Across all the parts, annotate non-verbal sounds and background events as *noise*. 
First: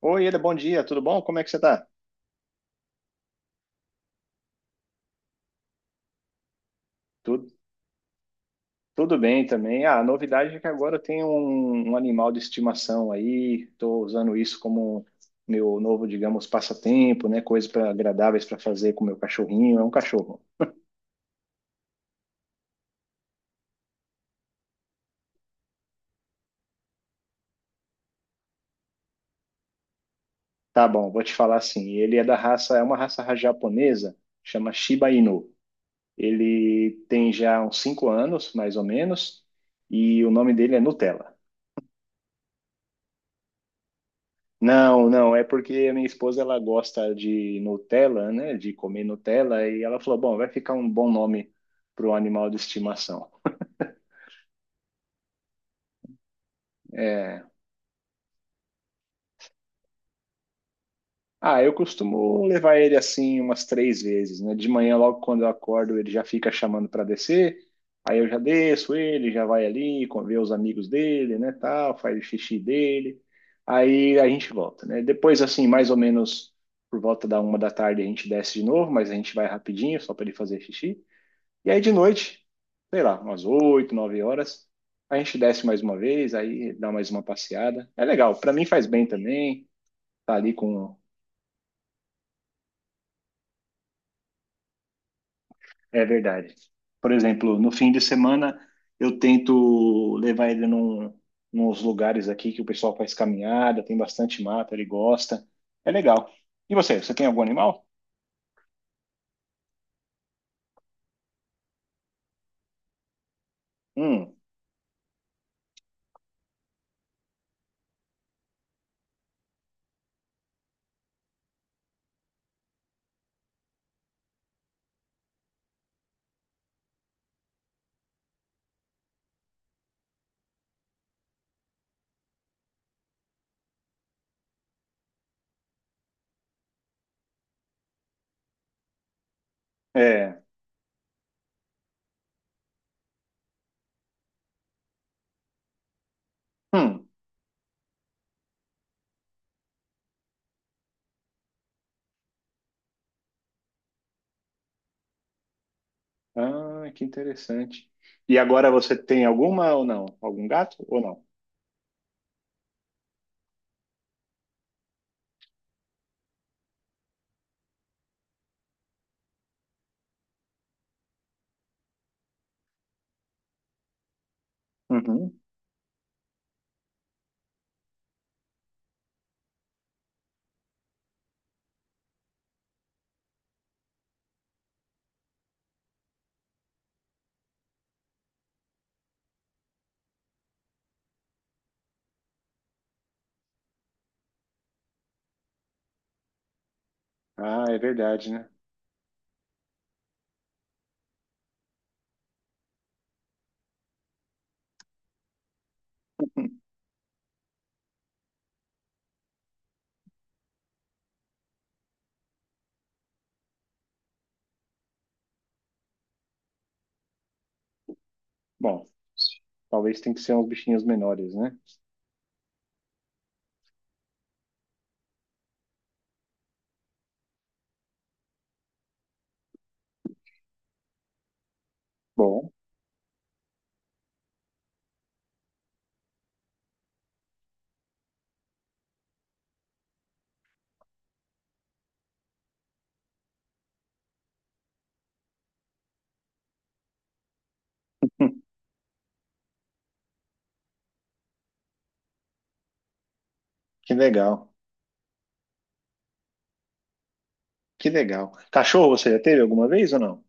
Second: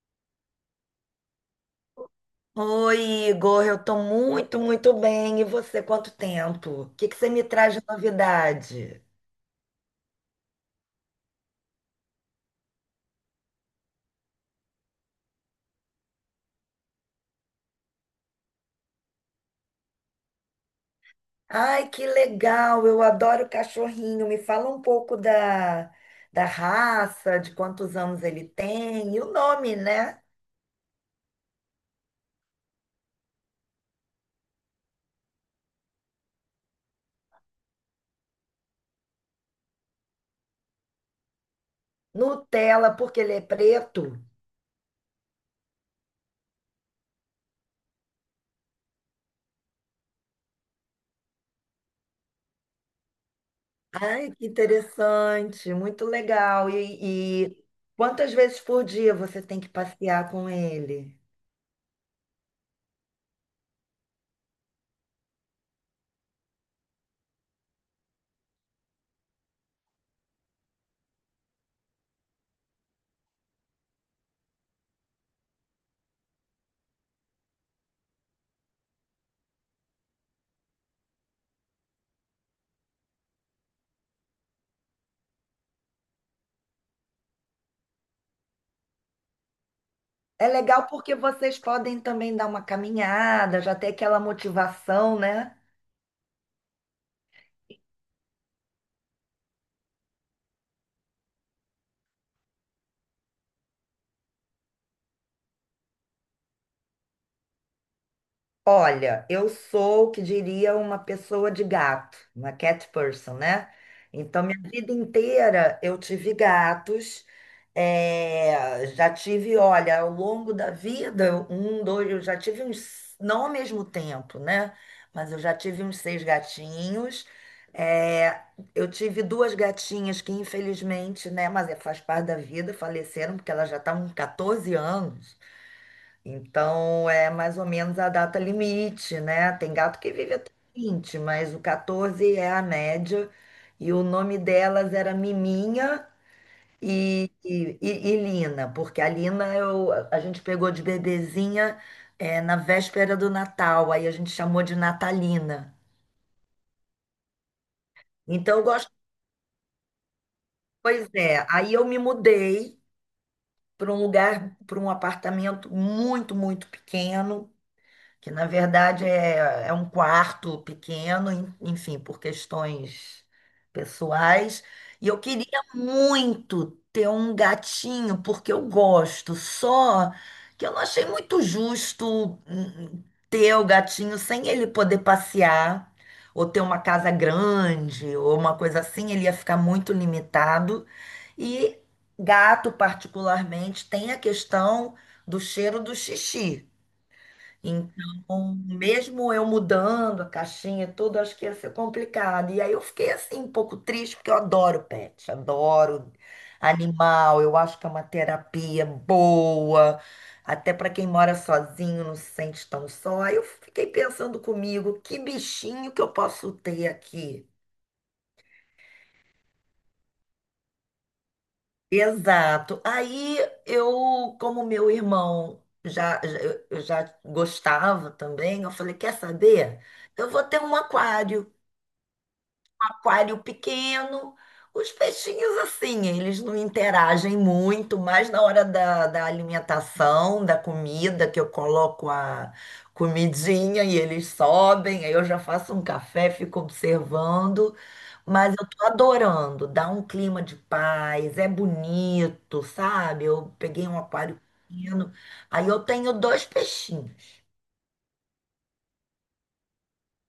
Oi, Eda, bom dia, tudo bom? Como é que você tá? Oi, Igor, eu tô muito, muito bem. E você, quanto tempo? O que que você me Tudo, traz de novidade? tudo, bem também. Ah, a novidade é que agora eu tenho um animal de estimação aí, estou usando isso como meu novo, digamos, passatempo, né? Coisas pra, agradáveis para fazer com meu cachorrinho. É um cachorro. Ai, que legal! Eu adoro cachorrinho. Me fala um pouco da raça, de quantos anos ele tem e o nome, né? Tá bom, vou te falar assim. Ele é da raça, é uma raça japonesa, chama Shiba Inu. Ele tem já uns 5 anos, mais ou menos, e o nome dele é Nutella. Nutella, porque ele é preto. Não, não, é porque a minha esposa ela gosta de Nutella, né? De comer Nutella, e ela falou: bom, vai ficar um bom nome para o animal de estimação. Ai, que interessante, muito legal. É. E quantas vezes por dia você tem que passear com ele? Ah, eu costumo levar ele assim umas três vezes, né? De manhã, logo quando eu acordo, ele já fica chamando para descer, aí eu já desço ele, já vai ali, vê os amigos dele, né? Tal, faz o xixi dele, aí a gente volta, né? Depois, assim, mais ou menos por volta da 1 da tarde, a gente desce de novo, mas a gente vai rapidinho, só para ele fazer xixi. E aí de noite, sei lá, umas 8 9 horas, a gente desce mais uma vez, aí dá mais uma passeada. É legal, para mim faz bem também, tá É ali legal com. porque vocês podem também dar uma caminhada, já ter aquela motivação, né? É verdade. Por exemplo, no fim de semana eu tento levar ele nos lugares aqui que o pessoal faz caminhada, tem bastante mata, ele gosta. É legal. E você, você tem algum animal? Olha, eu sou o que diria uma pessoa de gato, uma cat person, né? Hum, Então, minha vida inteira eu tive gatos, já tive, olha, ao longo da vida, um, dois, eu já tive uns, não ao mesmo tempo, né? Mas eu já tive uns seis gatinhos. eh, eu tive duas gatinhas que, infelizmente, né? Mas faz parte da vida, faleceram, porque elas já estavam com 14 anos. Então é mais ou menos a data limite, né? Tem gato que vive é. até 20, mas o 14 é a média. E o nome delas era Miminha Hum. e Lina, porque a Lina a gente pegou de bebezinha na véspera do Natal, aí a gente chamou de Natalina. Ah, que interessante. E Então eu agora gosto, você tem alguma ou não? Algum gato ou pois não? é, aí eu me mudei para um lugar, para um apartamento muito, muito pequeno que na verdade é um quarto pequeno, enfim, por questões pessoais. E eu Uhum. queria muito ter um gatinho, porque eu gosto, só que eu não achei muito justo, ter o gatinho sem ele poder passear. Ou ter uma casa grande, ou uma coisa assim, ele ia ficar muito limitado. E gato, particularmente, tem a questão do cheiro do xixi. Ah, é verdade, né? Então, mesmo eu mudando a caixinha, e tudo, acho que ia ser complicado. E aí eu fiquei assim, um pouco triste, porque eu adoro pet, adoro *laughs* animal, eu acho que é uma terapia boa, até para quem mora sozinho, não se sente tão só. Aí eu fiquei pensando comigo, que bichinho que eu posso ter aqui? Bom, talvez tenha que ser uns bichinhos menores, né? Exato. Aí como meu irmão eu já gostava também, eu falei, quer saber? Eu vou ter um aquário. Bom, Aquário pequeno. Os peixinhos, assim, eles não interagem muito, mas na hora da alimentação, da comida, que eu coloco a comidinha e eles sobem, aí eu já faço um café, fico observando. Mas *laughs* eu tô adorando, dá um clima de paz, é bonito, sabe? Eu peguei que um aquário legal. pequeno, aí eu tenho dois peixinhos. Que legal. Cachorro você já teve alguma vez ou não?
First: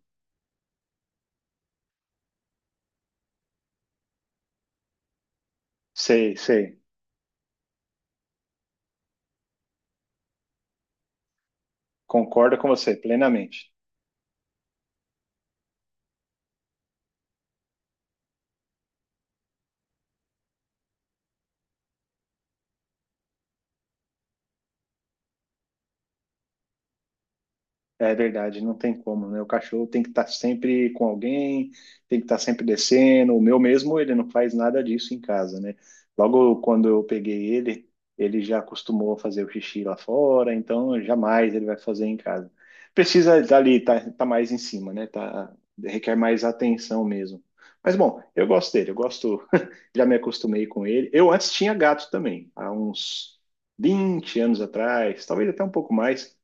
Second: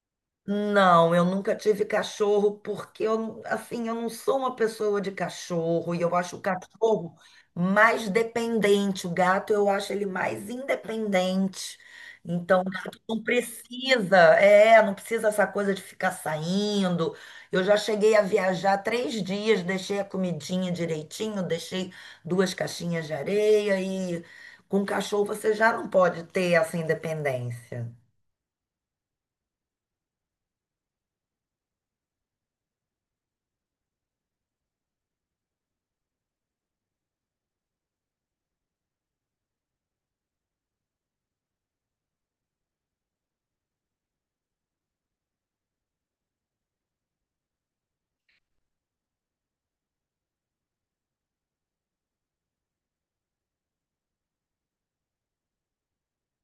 Não, eu nunca tive cachorro porque eu, assim, eu não sou uma pessoa de cachorro e eu Sei, acho o sei. cachorro mais dependente. O gato eu acho ele mais independente. Concordo Então, o com você gato não plenamente. precisa, é, não precisa essa coisa de ficar saindo. Eu já cheguei a viajar 3 dias, deixei a comidinha direitinho, deixei duas caixinhas de areia e com cachorro você já não pode ter essa independência. É verdade, não tem como, né? O cachorro tem que estar sempre com alguém, tem que estar sempre descendo. O meu mesmo, ele não faz nada disso em casa, né? Logo quando eu peguei ele, ele já acostumou a fazer o xixi lá fora, então jamais ele vai fazer em casa. Precisa dali, tá, tá mais em cima, né? Tá, requer mais atenção mesmo. Mas bom, eu gosto dele, eu gosto, *laughs* já me acostumei com ele. Eu antes tinha gato também, há uns 20 anos atrás, talvez até um pouco mais.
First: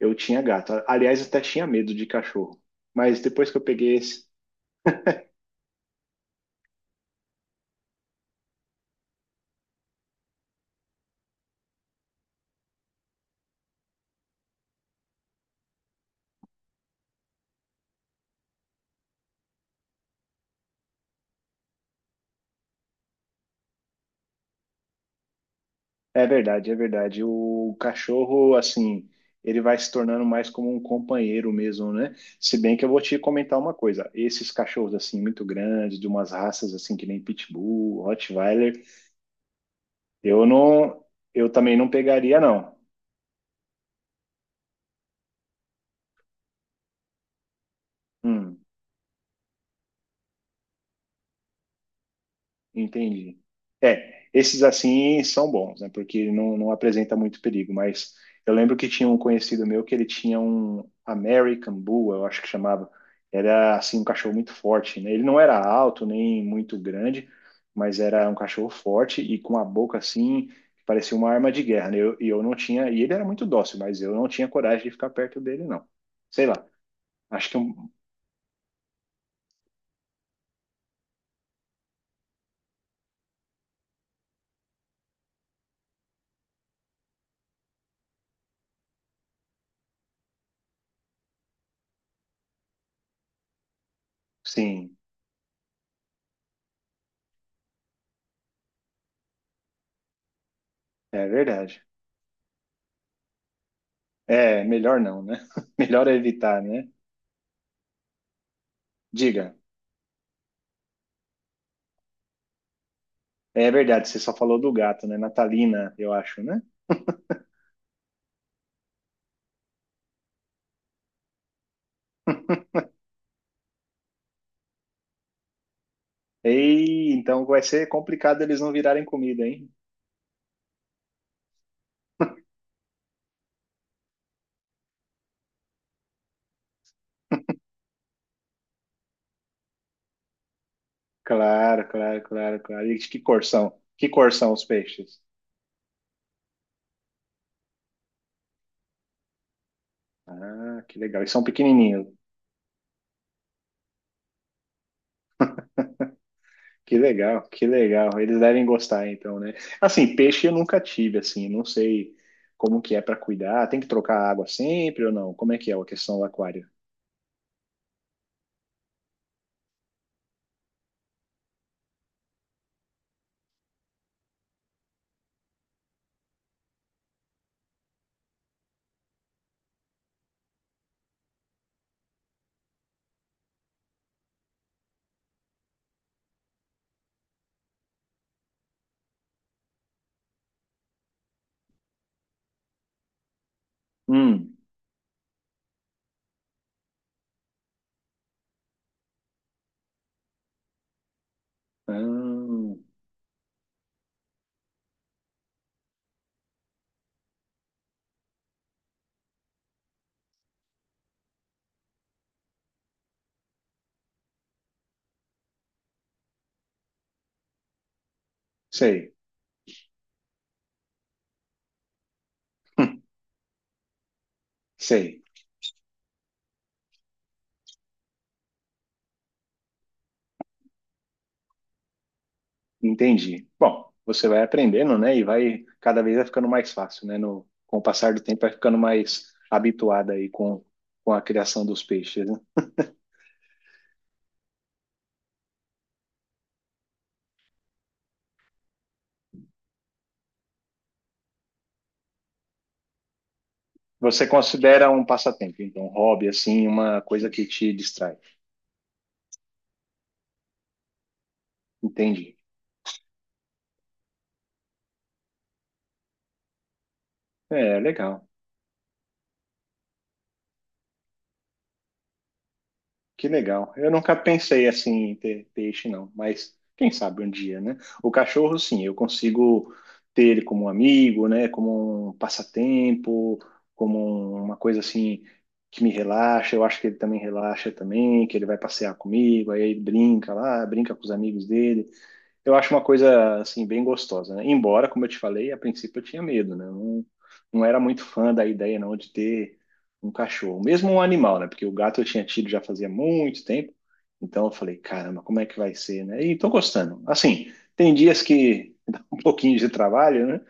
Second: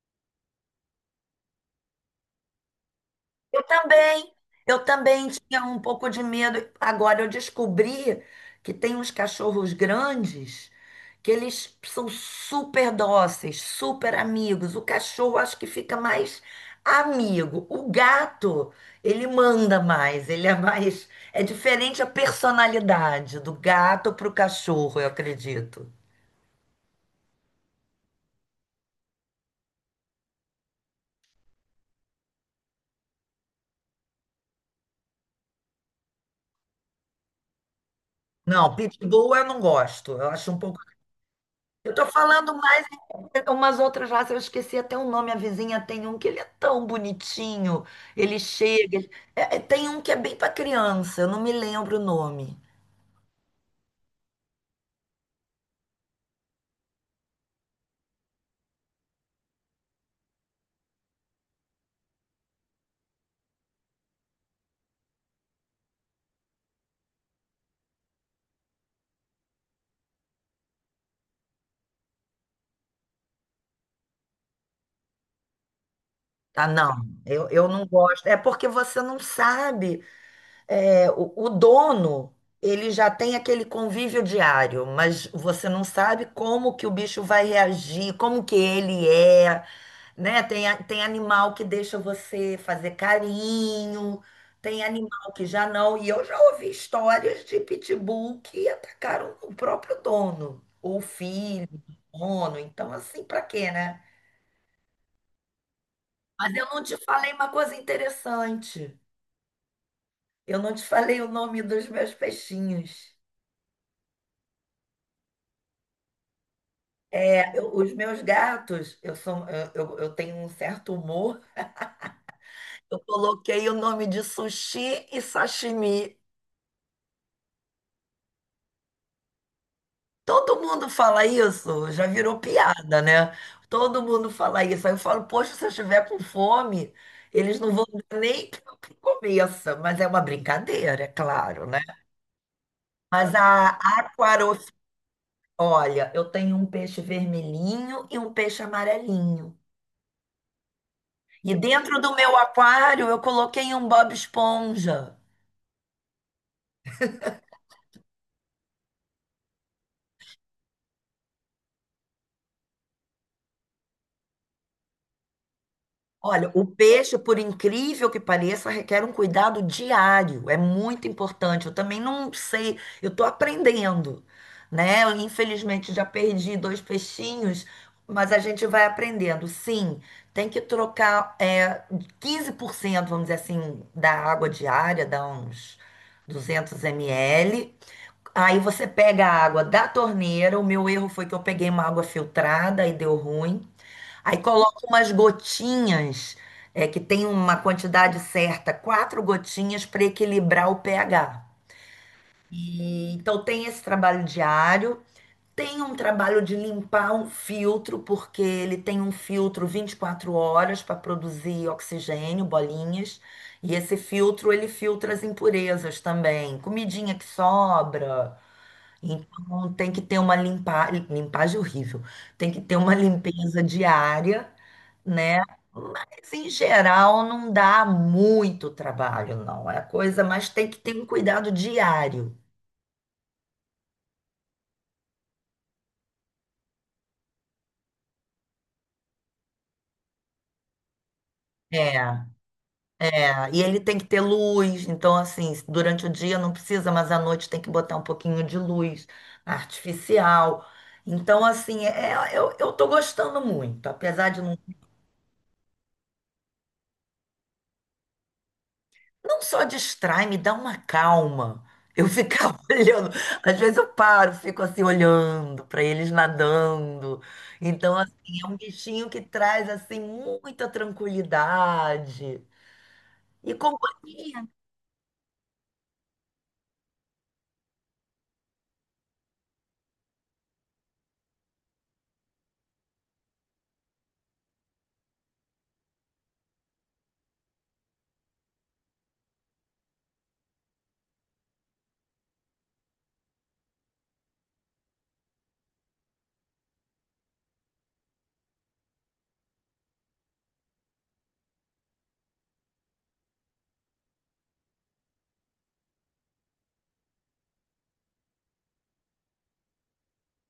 Eu tinha gato. Aliás, até tinha medo de cachorro. Mas depois que eu Eu peguei esse. também, eu também tinha um pouco de medo. Agora eu descobri que tem uns cachorros grandes que eles são super dóceis, super amigos. O cachorro acho que fica mais amigo. O gato, ele manda mais, ele é mais. É diferente a personalidade do gato para o cachorro, eu acredito. É verdade, é verdade. O cachorro, assim, ele vai se tornando mais como um companheiro mesmo, né? Se bem que eu vou te comentar uma coisa. Esses cachorros, assim, muito grandes, de umas raças, assim, que nem Pitbull, Não, Rottweiler, pitbull eu não gosto. Eu eu acho um pouco. não. Eu também não Eu tô pegaria, falando não. umas outras raças, eu esqueci até o nome, a vizinha tem um que ele é tão bonitinho, ele Hum. chega, tem um que é bem para criança, eu não me lembro o nome. Entendi. É, esses assim são bons, né? Porque não apresenta muito perigo, mas eu lembro que tinha um conhecido meu que ele tinha um American Bull, eu acho que chamava. Era assim um cachorro muito forte, né? Ele não era alto nem muito grande, mas era um cachorro forte e com a boca assim, que parecia uma arma de guerra, né? E eu, não tinha, e ele era muito dócil, mas eu não tinha coragem de ficar perto dele, não. Sei lá. Ah, não, eu, Acho que eu não um- gosto. É porque você não sabe, o dono, ele já tem aquele convívio diário, mas você não sabe como que o bicho vai reagir, como que ele é, né? Tem animal que deixa você fazer carinho, tem sim, animal que já não. E eu já ouvi histórias de pitbull que atacaram o próprio dono, ou o é filho verdade. do dono. Então, assim, pra quê, né? É, melhor não, né? *laughs* Melhor é Mas evitar, eu não né? te falei uma coisa interessante. Diga. Eu não te falei o nome dos meus peixinhos. É verdade, você só falou do gato, né? Natalina, eu acho, né? É, os meus gatos, eu tenho um certo humor. *laughs* Eu coloquei o nome de sushi e sashimi. Ei, então vai ser complicado eles não virarem comida, hein? Todo mundo fala isso, já virou *laughs* piada, né? Todo mundo fala isso. Aí eu falo, poxa, se eu estiver com fome, eles não vão dar nem *laughs* que eu começa. Mas é uma brincadeira, é claro, né? Claro, claro, claro, claro. E que Mas cor são? Que cor são os aquarofi, peixes? olha, eu tenho um peixe vermelhinho e um peixe amarelinho. Ah, que legal. E são E dentro pequenininhos. do meu aquário eu coloquei um Bob Esponja. Que legal, que legal. Eles devem gostar, então, né? Assim, peixe eu nunca tive, assim, não sei como que é para cuidar. Tem que trocar a água sempre ou não? Como é que é a questão do Olha, aquário? o peixe, por incrível que pareça, requer um cuidado diário. É muito importante. Eu também não sei, eu estou aprendendo, né? Eu, infelizmente já perdi dois peixinhos, mas a gente vai aprendendo. Sim, tem que trocar, 15%, vamos dizer assim, da água diária, dá uns 200 ml. Aí você pega a água da torneira. O meu erro foi que eu peguei uma água filtrada e deu ruim. Aí Hum, coloca umas gotinhas, é, que tem uma quantidade certa, quatro gotinhas para equilibrar o pH. ah, E, então tem esse trabalho diário, tem um trabalho de limpar um filtro, porque ele tem um filtro 24 horas para produzir oxigênio, bolinhas, e esse filtro ele filtra as impurezas também, comidinha que sobra. sei, Então tem que ter uma limpa... limpagem horrível, tem que ter uma limpeza diária, *laughs* sei. né? Mas em geral não dá muito trabalho, não. É coisa, mas tem que ter um cuidado diário. Entendi. Bom, você vai aprendendo, né? E vai, cada vez vai ficando mais fácil, né? No, com o passar do tempo, vai ficando mais habituada aí com a criação É, dos peixes, é. né? E ele tem que ter luz, então assim, durante o dia não precisa, mas à noite tem que botar um pouquinho de luz artificial. Então, assim, eu tô gostando muito, Você apesar de não, considera um passatempo, então, um hobby, assim, uma coisa que te distrai. não só distrai, me dá uma calma. Eu Entendi. ficava *laughs* olhando, às vezes eu paro, fico assim olhando para eles nadando. É, Então, assim, legal. é um bichinho que traz assim muita tranquilidade Que e legal. Eu nunca companhia. pensei assim em ter peixe, não, mas quem sabe um dia, né? O cachorro, sim, eu consigo ter ele como um amigo, né? Como um passatempo, como uma coisa assim que me relaxa. Eu acho que ele também relaxa também, que ele vai passear comigo, aí ele brinca lá, brinca com os amigos dele eu acho uma coisa assim bem gostosa, né? Embora, como eu te falei, a princípio eu tinha medo, né? Eu não era muito fã da ideia não de ter um cachorro, mesmo um animal, né? Porque o gato eu tinha tido já fazia muito tempo, então eu falei, caramba, como é que vai ser, né? E tô gostando. Assim, tem dias que *laughs* dá um pouquinho de trabalho, né?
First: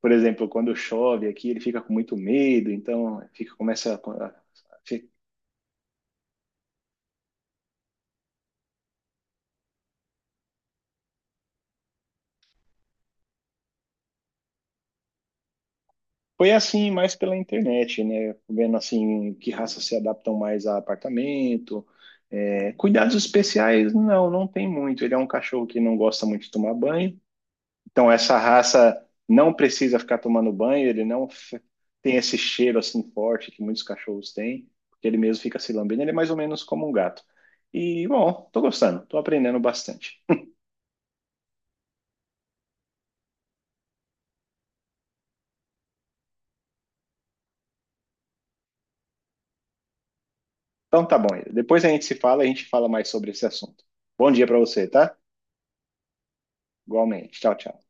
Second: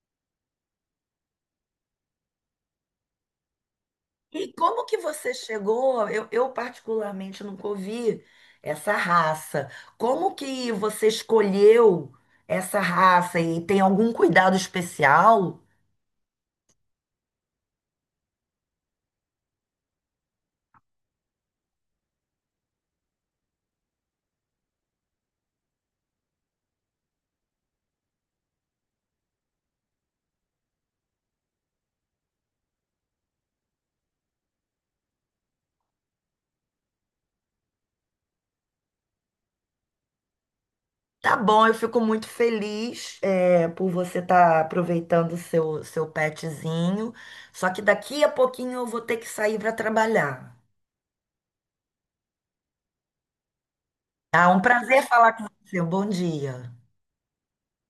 Por exemplo, quando chove aqui, ele fica com muito medo, então fica começa a- E como que fi- você chegou? Eu particularmente nunca ouvi essa raça. Como que você escolheu essa raça e tem algum cuidado especial? foi assim mais pela internet, né? Vendo assim que raças se adaptam mais a apartamento É, Cuidados especiais, não, não tem muito. Ele é um cachorro que não gosta muito de tomar banho. Então, essa raça não precisa ficar tomando banho, ele não f- tem esse cheiro assim forte que muitos cachorros têm, porque ele mesmo fica se lambendo. Ele é mais ou menos como um gato. E, bom, tô gostando, tô aprendendo bastante. Tá bom, eu fico muito feliz, é, por você estar aproveitando o seu petzinho. Só que daqui a pouquinho eu vou ter que sair para trabalhar. Então, tá bom. Depois a gente se fala, a gente fala mais sobre esse assunto. Bom dia Tá? pra Um você, prazer tá? falar com você. Um bom dia. Igualmente. Tchau, tchau.